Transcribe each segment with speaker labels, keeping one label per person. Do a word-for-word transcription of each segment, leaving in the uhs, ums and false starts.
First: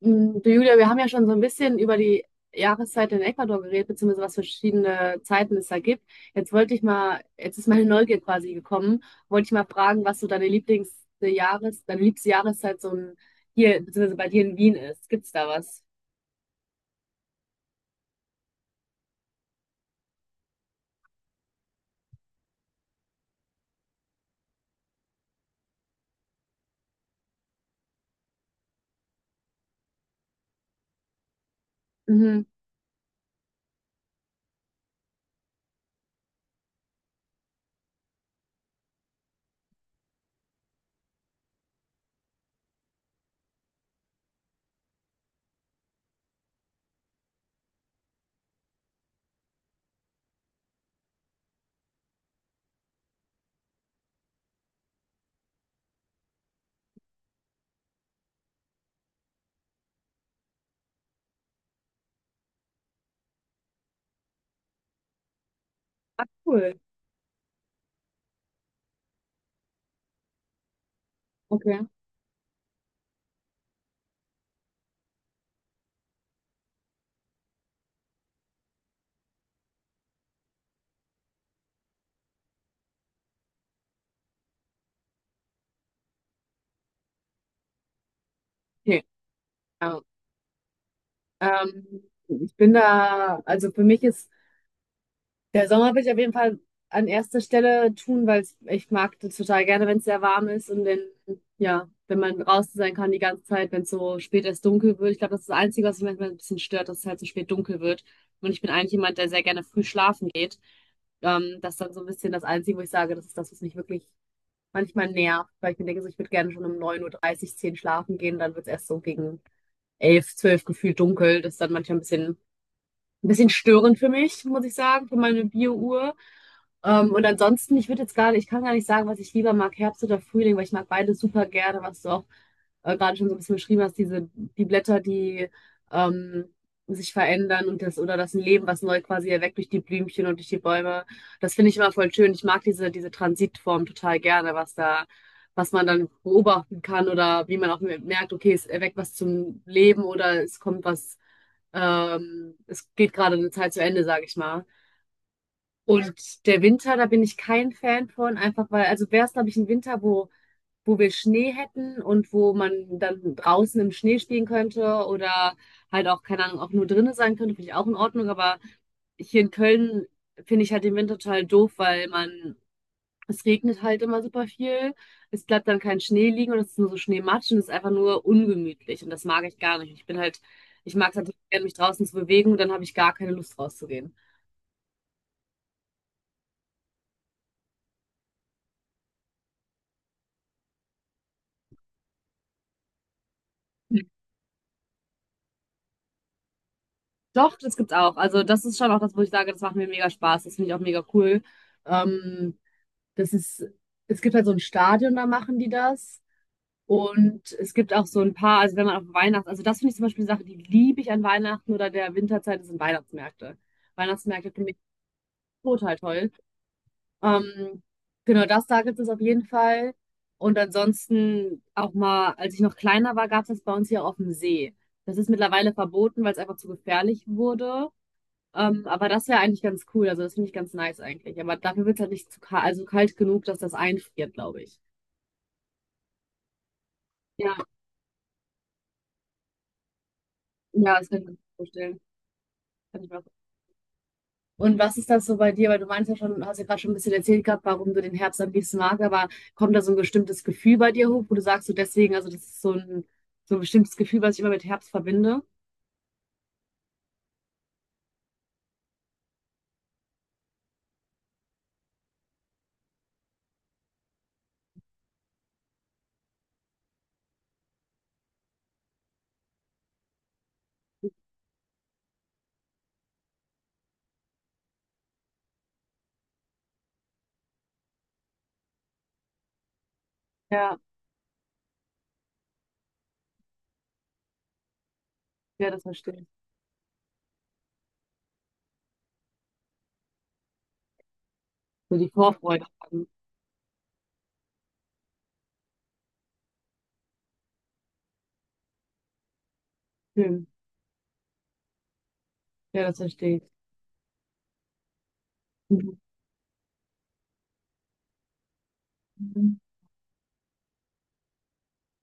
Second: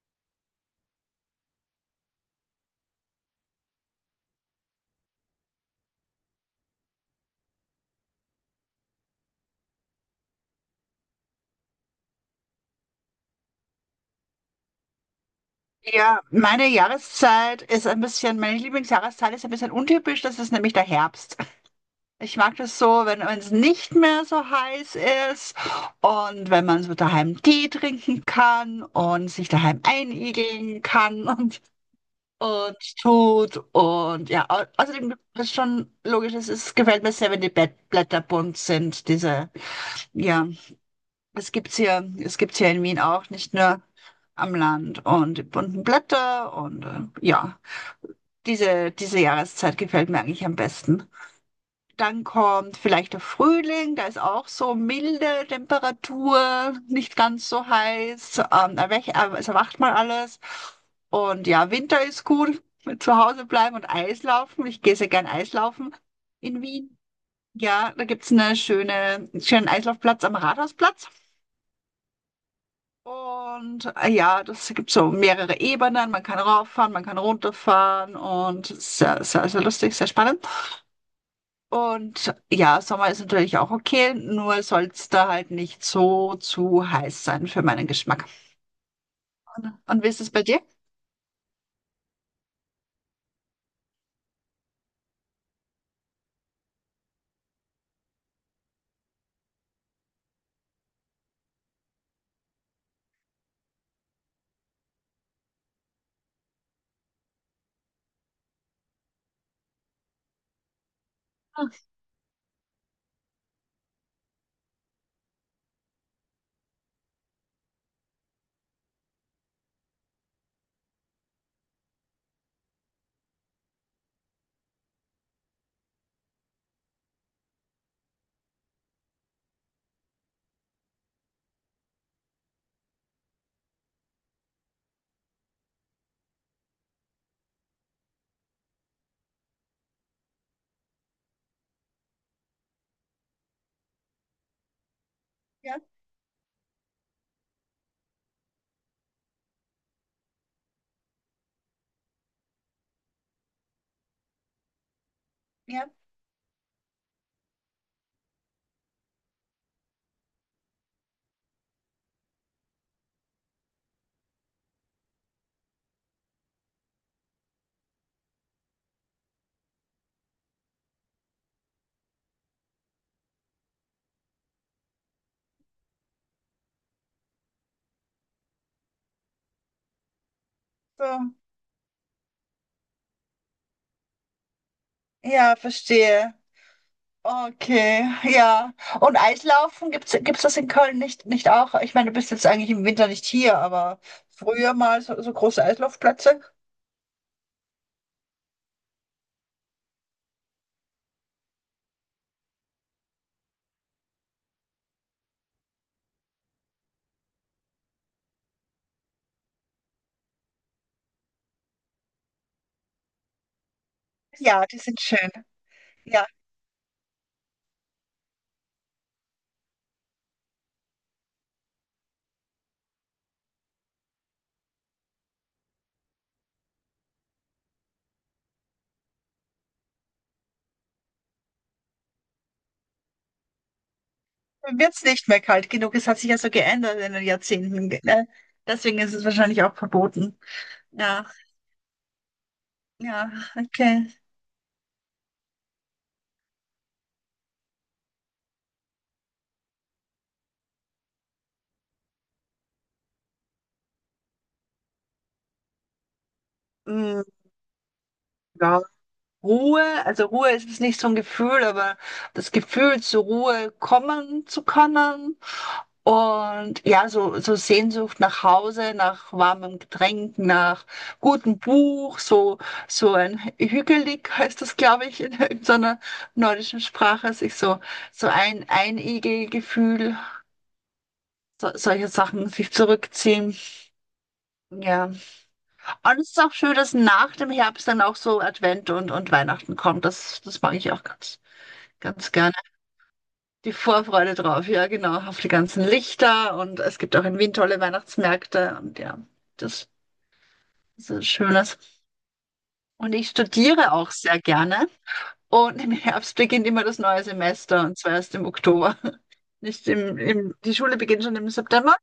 Speaker 1: Mm, Du Julia, wir haben ja schon so ein bisschen über die Jahreszeit in Ecuador geredet, beziehungsweise was für verschiedene Zeiten es da gibt. Jetzt wollte ich mal, jetzt ist meine Neugier quasi gekommen, wollte ich mal fragen, was so deine Lieblings äh, Jahres, deine liebste Jahreszeit so ein, hier, beziehungsweise bei dir in Wien ist. Gibt's da was?
Speaker 2: Ja, meine Jahreszeit ist ein bisschen, meine Lieblingsjahreszeit ist ein bisschen untypisch, das ist nämlich der Herbst. Ich mag das so, wenn wenn es nicht mehr so heiß ist und wenn man so daheim Tee trinken kann und sich daheim einigeln kann und,
Speaker 1: Mhm.
Speaker 2: und tut. Und ja, au- außerdem ist schon logisch, es ist, gefällt mir sehr, wenn die Bett- Blätter bunt sind. Diese, ja, es gibt's hier, es gibt's hier in Wien auch, nicht nur am Land und die bunten Blätter und äh, ja. Diese, diese Jahreszeit gefällt mir eigentlich am besten. Dann kommt vielleicht der Frühling, da ist auch so milde Temperatur, nicht ganz so heiß. Ähm, erwech, äh, es erwacht mal alles. Und ja, Winter ist gut, zu Hause bleiben und Eislaufen. Ich gehe sehr gern Eislaufen
Speaker 1: Ah,
Speaker 2: in
Speaker 1: cool.
Speaker 2: Wien. Ja, da gibt's eine schöne, einen schönen Eislaufplatz am Rathausplatz.
Speaker 1: Okay.
Speaker 2: Und äh, ja, das gibt so mehrere Ebenen. Man kann rauffahren, man kann runterfahren und sehr, sehr, sehr lustig, sehr spannend. Und ja, Sommer ist natürlich auch okay, nur soll es da halt nicht so zu heiß sein für meinen Geschmack.
Speaker 1: Okay.
Speaker 2: Und,
Speaker 1: Ja.
Speaker 2: und wie ist es bei dir?
Speaker 1: Ähm, ich bin da, also für mich ist. Der Sommer will ich auf jeden Fall an erster Stelle tun, weil es- ich mag das total gerne, wenn es sehr warm ist und wenn, ja, wenn man draußen sein kann die ganze Zeit, wenn es so spät erst dunkel wird. Ich glaube, das ist das Einzige, was mich manchmal ein bisschen stört, dass es halt so spät dunkel wird. Und ich bin eigentlich jemand, der sehr gerne früh schlafen geht. Ähm, das ist dann so ein bisschen das Einzige, wo ich sage, das ist das, was mich wirklich manchmal nervt, weil ich mir denke, so, ich würde gerne schon um neun Uhr, dreißig zehn schlafen gehen, dann wird es erst so gegen elf zwölf gefühlt dunkel. Das ist dann manchmal ein bisschen, ein bisschen störend für mich, muss ich sagen, für meine Bio-Uhr. Ähm, und ansonsten, ich würde jetzt gerade, ich kann gar nicht sagen, was ich lieber mag, Herbst oder Frühling, weil ich mag beides super gerne, was du auch äh, gerade schon so ein bisschen beschrieben hast, diese, die Blätter, die ähm, sich verändern und das, oder das Leben, was neu quasi erweckt durch die Blümchen und durch die Bäume. Das finde ich immer voll schön. Ich mag diese, diese Transitform total gerne, was da, was
Speaker 2: Ja,
Speaker 1: man dann beobachten kann oder wie man auch merkt, okay, es erweckt was zum Leben oder es kommt was, ähm, es geht gerade eine Zeit zu Ende, sage ich mal.
Speaker 2: ja,
Speaker 1: Und der Winter, da bin ich kein Fan von, einfach weil, also wäre es, glaube ich, ein Winter, wo, wo wir Schnee hätten und wo man dann draußen im Schnee stehen könnte oder halt auch, keine Ahnung, auch nur drinnen sein könnte, finde ich auch in Ordnung. Aber hier in Köln finde ich halt den Winter total doof, weil man, es regnet halt immer super viel, es bleibt dann kein Schnee liegen und es ist nur so Schneematsch und es ist einfach nur ungemütlich und das mag ich gar nicht. Ich bin halt, ich mag es halt
Speaker 2: so.
Speaker 1: total gerne, mich draußen zu bewegen und dann habe ich gar keine Lust rauszugehen.
Speaker 2: Ja, verstehe. Okay, ja. Und Eislaufen, gibt's, gibt's das in Köln nicht, nicht auch? Ich meine, du bist jetzt eigentlich im Winter nicht hier, aber früher mal so, so große Eislaufplätze.
Speaker 1: Doch, das gibt's auch. Also das ist schon auch das, wo ich sage, das macht mir mega Spaß. Das finde ich auch mega cool. Ähm, das ist, es gibt halt so ein Stadion, da machen die das. Und es gibt auch so ein paar, also wenn man auf Weihnachten, also das finde ich zum Beispiel eine Sache, die liebe ich an Weihnachten oder der Winterzeit, sind Weihnachtsmärkte. Weihnachtsmärkte
Speaker 2: Ja,
Speaker 1: finde ich
Speaker 2: die sind schön.
Speaker 1: total
Speaker 2: Ja,
Speaker 1: toll. Ähm, genau, das da gibt es auf jeden Fall. Und ansonsten auch mal, als ich noch kleiner war, gab es das bei uns hier auf dem See. Das ist mittlerweile verboten, weil es einfach zu gefährlich wurde. Ähm, aber das wäre eigentlich ganz cool. Also das finde ich ganz nice eigentlich. Aber dafür wird es halt nicht zu kalt, also kalt genug, dass das einfriert, glaube
Speaker 2: dann
Speaker 1: ich.
Speaker 2: wird's nicht mehr kalt genug. Es hat sich ja so geändert in den
Speaker 1: Ja,
Speaker 2: Jahrzehnten. Ne? Deswegen ist es wahrscheinlich auch verboten.
Speaker 1: ja, das kann
Speaker 2: Ja.
Speaker 1: ich mir vorstellen. Kann ich mir auch-
Speaker 2: Ja, okay.
Speaker 1: Und was ist das so bei dir? Weil du meinst ja schon, hast ja gerade schon ein bisschen erzählt gehabt, warum du den Herbst am liebsten magst, aber kommt da so ein bestimmtes Gefühl bei dir hoch, wo du sagst, so deswegen, also das ist so ein, so ein bestimmtes Gefühl, was ich immer mit Herbst verbinde?
Speaker 2: Mm, ja. Ruhe, also Ruhe ist es nicht so ein Gefühl, aber das Gefühl, zur Ruhe kommen zu können. Und ja, so, so Sehnsucht nach Hause, nach warmem Getränk, nach gutem Buch, so, so ein Hügelig heißt das, glaube ich, in irgendeiner nordischen Sprache, sich so, so ein Einigelgefühl,
Speaker 1: Ja,
Speaker 2: so, solche Sachen, sich zurückziehen. Ja.
Speaker 1: ja, das verstehe
Speaker 2: Und
Speaker 1: ich.
Speaker 2: es ist auch schön, dass nach dem Herbst dann auch so Advent und, und Weihnachten kommt. Das, das mag ich auch ganz,
Speaker 1: So die
Speaker 2: ganz gerne.
Speaker 1: Vorfreude.
Speaker 2: Die Vorfreude drauf, ja, genau, auf die ganzen Lichter und es gibt auch in Wien tolle Weihnachtsmärkte und ja, das,
Speaker 1: Schön.
Speaker 2: das ist Schönes.
Speaker 1: Ja, das
Speaker 2: Und ich
Speaker 1: verstehe ich.
Speaker 2: studiere auch sehr gerne. Und im Herbst beginnt immer das neue Semester und zwar erst im Oktober.
Speaker 1: Mhm.
Speaker 2: Nicht im, im, Die Schule beginnt schon im September,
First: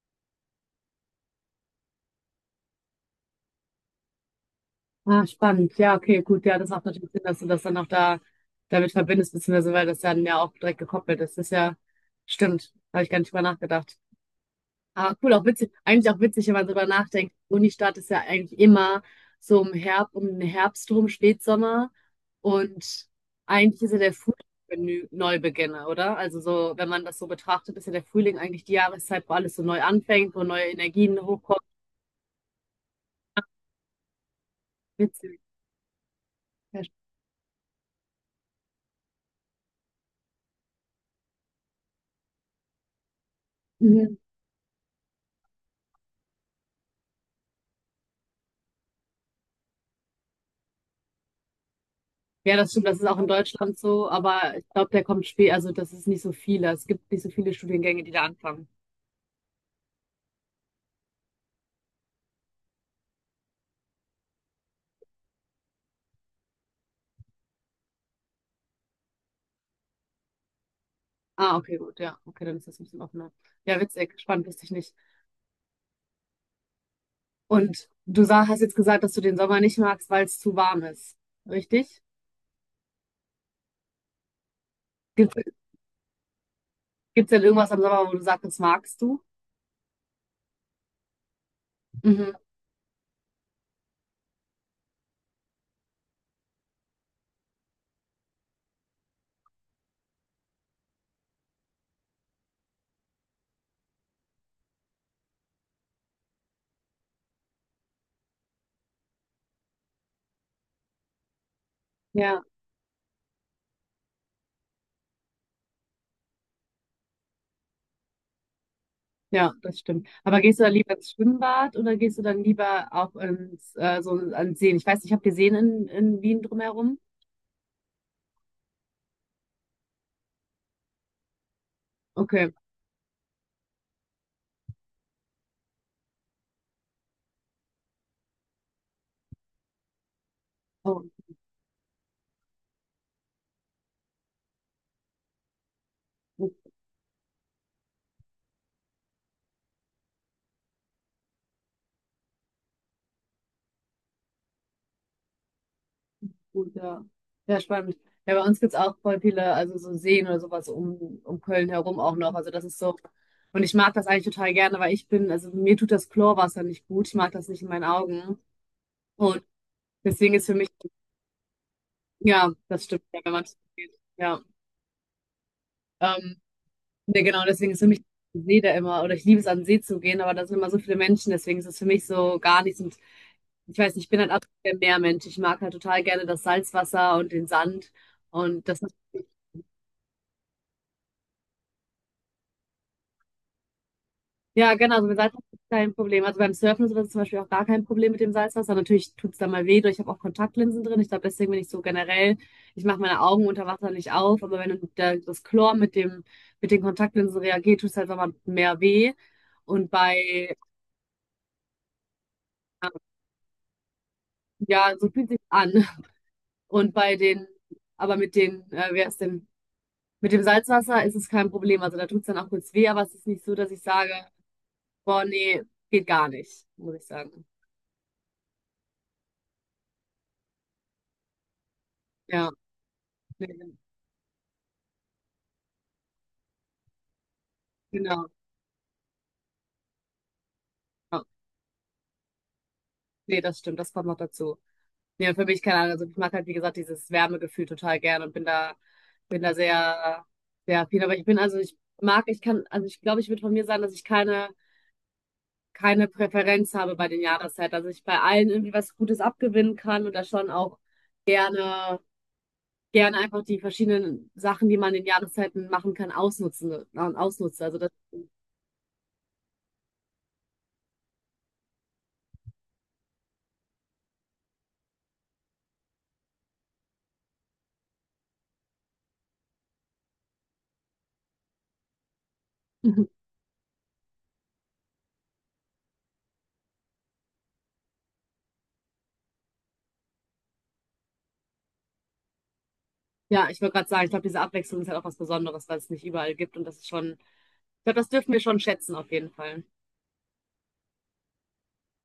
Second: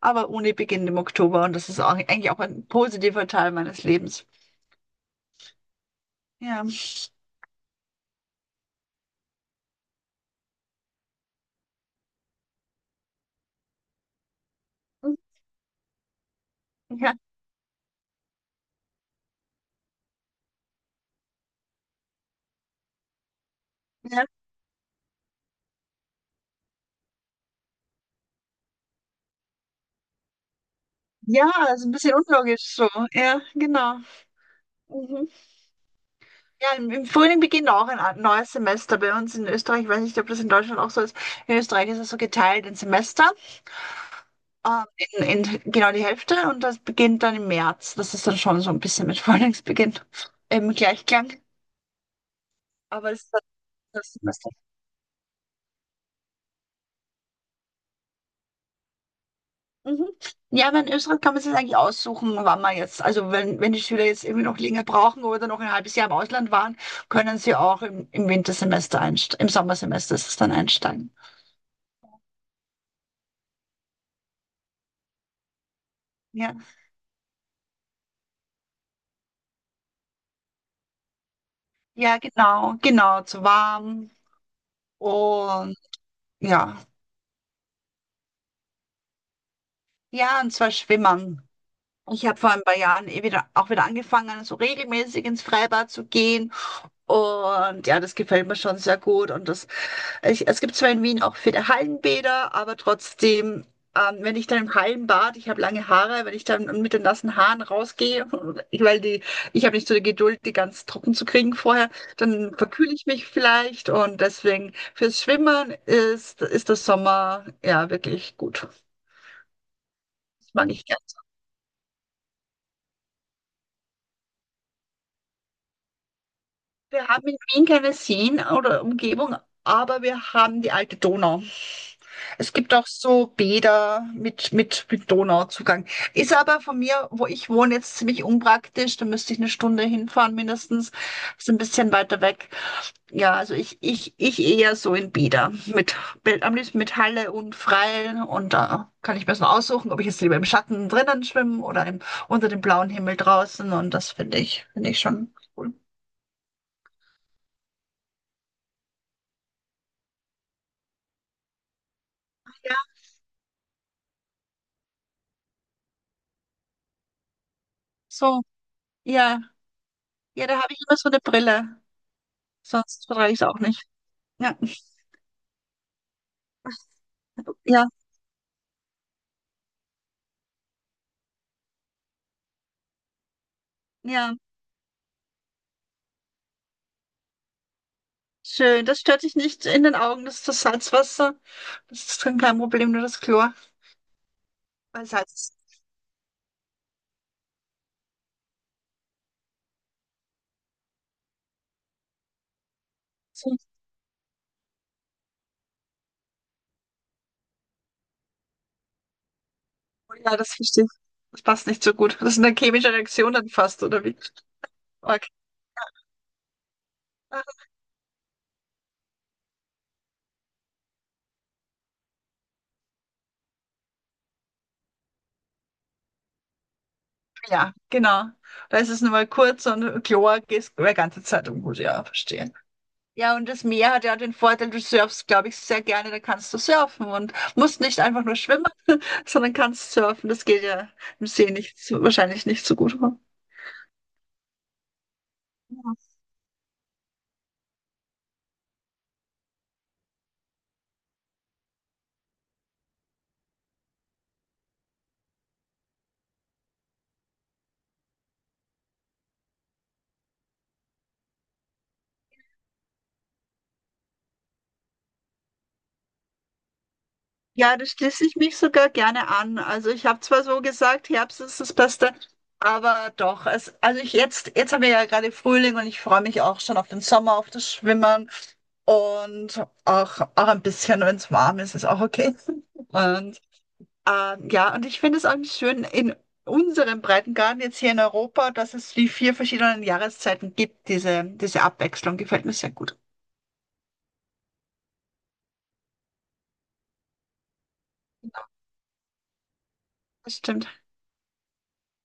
Speaker 2: aber Uni beginnt im Oktober und das ist auch, eigentlich auch ein positiver Teil meines Lebens.
Speaker 1: Ah, spannend. Ja, okay, gut. Ja,
Speaker 2: Ja.
Speaker 1: das macht natürlich Sinn, dass du das dann auch da damit verbindest, beziehungsweise weil das dann ja auch direkt gekoppelt ist. Das ist ja, stimmt. Habe ich gar nicht drüber nachgedacht. Aber cool, auch witzig. Eigentlich auch witzig, wenn man drüber
Speaker 2: Ja,
Speaker 1: nachdenkt. Unistadt ist ja eigentlich immer so im Herbst, um den Herbst rum, Spätsommer. Und eigentlich ist ja der
Speaker 2: ja.
Speaker 1: Frühling Menü Neubeginne, oder? Also so, wenn man das so betrachtet, ist ja der Frühling eigentlich die Jahreszeit, wo alles so neu anfängt, wo neue Energien
Speaker 2: Ja,
Speaker 1: hochkommen.
Speaker 2: ist ein bisschen unlogisch so. Ja, genau. Mhm.
Speaker 1: Witzig.
Speaker 2: Ja, im, im Frühling beginnt auch ein a- neues Semester bei uns in Österreich. Ich weiß nicht, ob das in Deutschland auch so ist. In Österreich ist es so geteilt in Semester,
Speaker 1: Ja,
Speaker 2: ähm, in, in genau die Hälfte und das beginnt dann im März. Das ist dann schon so ein bisschen mit Frühlingsbeginn im Gleichklang.
Speaker 1: ja, das stimmt, das ist
Speaker 2: Aber
Speaker 1: auch
Speaker 2: das
Speaker 1: in
Speaker 2: ist dann
Speaker 1: Deutschland so,
Speaker 2: das Semester.
Speaker 1: aber ich glaube, der kommt spät, also das ist nicht so viele. Es gibt nicht so viele Studiengänge, die da anfangen.
Speaker 2: Mhm. Ja, aber in Österreich kann man sich eigentlich aussuchen, wann man jetzt, also wenn, wenn die Schüler jetzt irgendwie noch länger brauchen oder noch ein halbes Jahr im Ausland waren, können sie auch im, im Wintersemester einsteigen, im Sommersemester ist es dann einsteigen.
Speaker 1: Ah, okay, gut, ja, okay, dann ist das ein bisschen offener. Ja, witzig, spannend, wusste ich nicht.
Speaker 2: Ja,
Speaker 1: Und du sag, hast jetzt gesagt, dass du den Sommer nicht magst, weil es zu warm ist, richtig?
Speaker 2: ja, genau, genau, zu warm
Speaker 1: Gibt
Speaker 2: und ja,
Speaker 1: es denn irgendwas am Sommer, wo du sagst, das magst du?
Speaker 2: ja, und zwar schwimmen. Ich
Speaker 1: Mhm.
Speaker 2: habe vor ein paar Jahren eh wieder, auch wieder angefangen, so regelmäßig ins Freibad zu gehen und ja, das gefällt mir schon sehr gut und das. Ich, es gibt zwar in Wien auch viele Hallenbäder, aber trotzdem, ähm, wenn ich dann im Hallenbad, ich habe lange Haare, wenn ich dann mit den nassen Haaren rausgehe, ich- weil die, ich habe nicht so die Geduld, die ganz trocken zu kriegen vorher,
Speaker 1: Ja,
Speaker 2: dann verkühle ich mich vielleicht und deswegen fürs Schwimmen ist, ist der Sommer ja wirklich gut.
Speaker 1: ja, das stimmt. Aber
Speaker 2: Das
Speaker 1: gehst du
Speaker 2: mag
Speaker 1: dann
Speaker 2: ich.
Speaker 1: lieber ins Schwimmbad oder gehst du dann lieber auch ins, äh, so an Seen? Ich weiß nicht, habt ihr Seen in, in Wien drumherum?
Speaker 2: Wir haben in Wien keine Seen oder Umgebung, aber wir haben die alte Donau.
Speaker 1: Okay.
Speaker 2: Es gibt auch so Bäder mit, mit, mit Donauzugang. Ist aber von mir, wo ich wohne, jetzt ziemlich unpraktisch. Da müsste ich eine Stunde hinfahren mindestens.
Speaker 1: Oh.
Speaker 2: Ist ein bisschen weiter weg. Ja, also ich, ich, ich eher so in Bäder. Mit, mit, am liebsten mit Halle und Freien. Und da kann ich mir so aussuchen, ob ich jetzt lieber im Schatten drinnen schwimme oder im, unter dem blauen Himmel draußen. Und das finde ich, finde ich schon cool.
Speaker 1: Gut, ja. Ja, spannend. Ja, bei uns gibt es auch voll viele, also so Seen oder sowas um, um Köln herum auch noch. Also das
Speaker 2: Ja,
Speaker 1: ist so. Und ich mag das eigentlich total gerne, weil ich bin, also mir tut das Chlorwasser nicht gut. Ich mag das nicht in meinen Augen.
Speaker 2: so. Ja,
Speaker 1: Und deswegen ist
Speaker 2: ja,
Speaker 1: für
Speaker 2: da
Speaker 1: mich,
Speaker 2: habe ich immer so eine Brille.
Speaker 1: ja, das stimmt,
Speaker 2: Sonst
Speaker 1: ja, wenn
Speaker 2: vertrage ich es
Speaker 1: man
Speaker 2: auch nicht.
Speaker 1: geht. Ja.
Speaker 2: Ja,
Speaker 1: Ähm, nee, genau, deswegen ist für
Speaker 2: ja,
Speaker 1: mich der See da immer, oder ich liebe es an den See zu gehen, aber da sind immer so viele Menschen, deswegen ist es für mich so gar nichts. Und ich weiß nicht, ich bin halt
Speaker 2: ja.
Speaker 1: absolut der Meermensch. Ich mag halt total gerne das Salzwasser und den Sand. Und das.
Speaker 2: Schön. Das stört dich nicht in den Augen. Das ist das Salzwasser. Das ist kein kein Problem, nur das Chlor.
Speaker 1: Ja, genau,
Speaker 2: Weil
Speaker 1: also mit
Speaker 2: Salz
Speaker 1: Salzwasser
Speaker 2: ist.
Speaker 1: ist kein Problem. Also beim Surfen und sowas ist zum Beispiel auch gar kein Problem mit dem Salzwasser. Natürlich tut's es da mal weh, durch. Ich habe auch Kontaktlinsen drin. Ich glaube, deswegen bin ich so generell, ich mache meine Augen
Speaker 2: So.
Speaker 1: unter Wasser nicht auf, aber wenn der, das Chlor mit dem, mit den Kontaktlinsen reagiert, tut's es halt nochmal mehr weh. Und
Speaker 2: Ja, das
Speaker 1: bei,
Speaker 2: verstehe ich. Das passt nicht so gut. Das ist eine chemische Reaktion dann fast, oder wie?
Speaker 1: ja, so
Speaker 2: Okay.
Speaker 1: fühlt sich an. Und bei
Speaker 2: Ah,
Speaker 1: den, aber mit den, äh, wer ist denn, mit dem Salzwasser ist es kein Problem. Also da tut's dann auch kurz weh, aber es ist nicht so, dass ich sage, boah, nee, geht gar nicht, muss ich sagen.
Speaker 2: ja, genau. Da ist es nur mal kurz und Chlor geht die ganze Zeit um. Gut, ja,
Speaker 1: Ja,
Speaker 2: verstehe. Ja, und
Speaker 1: nee,
Speaker 2: das Meer hat ja den Vorteil, du surfst, glaube ich, sehr gerne. Da kannst du surfen und musst nicht einfach
Speaker 1: genau.
Speaker 2: nur schwimmen, sondern kannst surfen. Das geht ja
Speaker 1: Ja.
Speaker 2: im See nicht, so- wahrscheinlich nicht so gut, oder?
Speaker 1: Nee, das stimmt, das kommt noch dazu. Nee, und für mich, keine Ahnung, also ich mag halt, wie gesagt, dieses Wärmegefühl total gern und bin da, bin da, sehr, sehr viel. Aber ich bin, also ich mag, ich kann, also ich glaube, ich würde von mir sagen, dass ich keine, keine Präferenz habe bei den Jahreszeiten. Also ich bei allen irgendwie was Gutes abgewinnen kann und da schon auch gerne, gerne einfach die verschiedenen Sachen, die man in den Jahreszeiten machen kann, ausnutzen, äh, ausnutze. Also
Speaker 2: Ja, da
Speaker 1: das,
Speaker 2: schließe ich mich sogar gerne an. Also ich habe zwar so gesagt, Herbst ist das Beste, aber doch, es, also ich jetzt, jetzt haben wir ja gerade Frühling und ich freue mich auch schon auf den Sommer, auf das Schwimmen und auch, auch ein bisschen, wenn es warm ist, ist auch okay. Und ähm, ja, und ich finde es auch schön in unserem Breitengraden jetzt hier in Europa, dass es die vier verschiedenen Jahreszeiten gibt. Diese, diese Abwechslung gefällt mir sehr gut.
Speaker 1: ja, ich wollte gerade sagen, ich glaube, diese Abwechslung ist halt auch was Besonderes, was es nicht überall gibt und das ist schon, ich glaube, das dürfen wir schon schätzen auf jeden Fall.
Speaker 2: Das stimmt.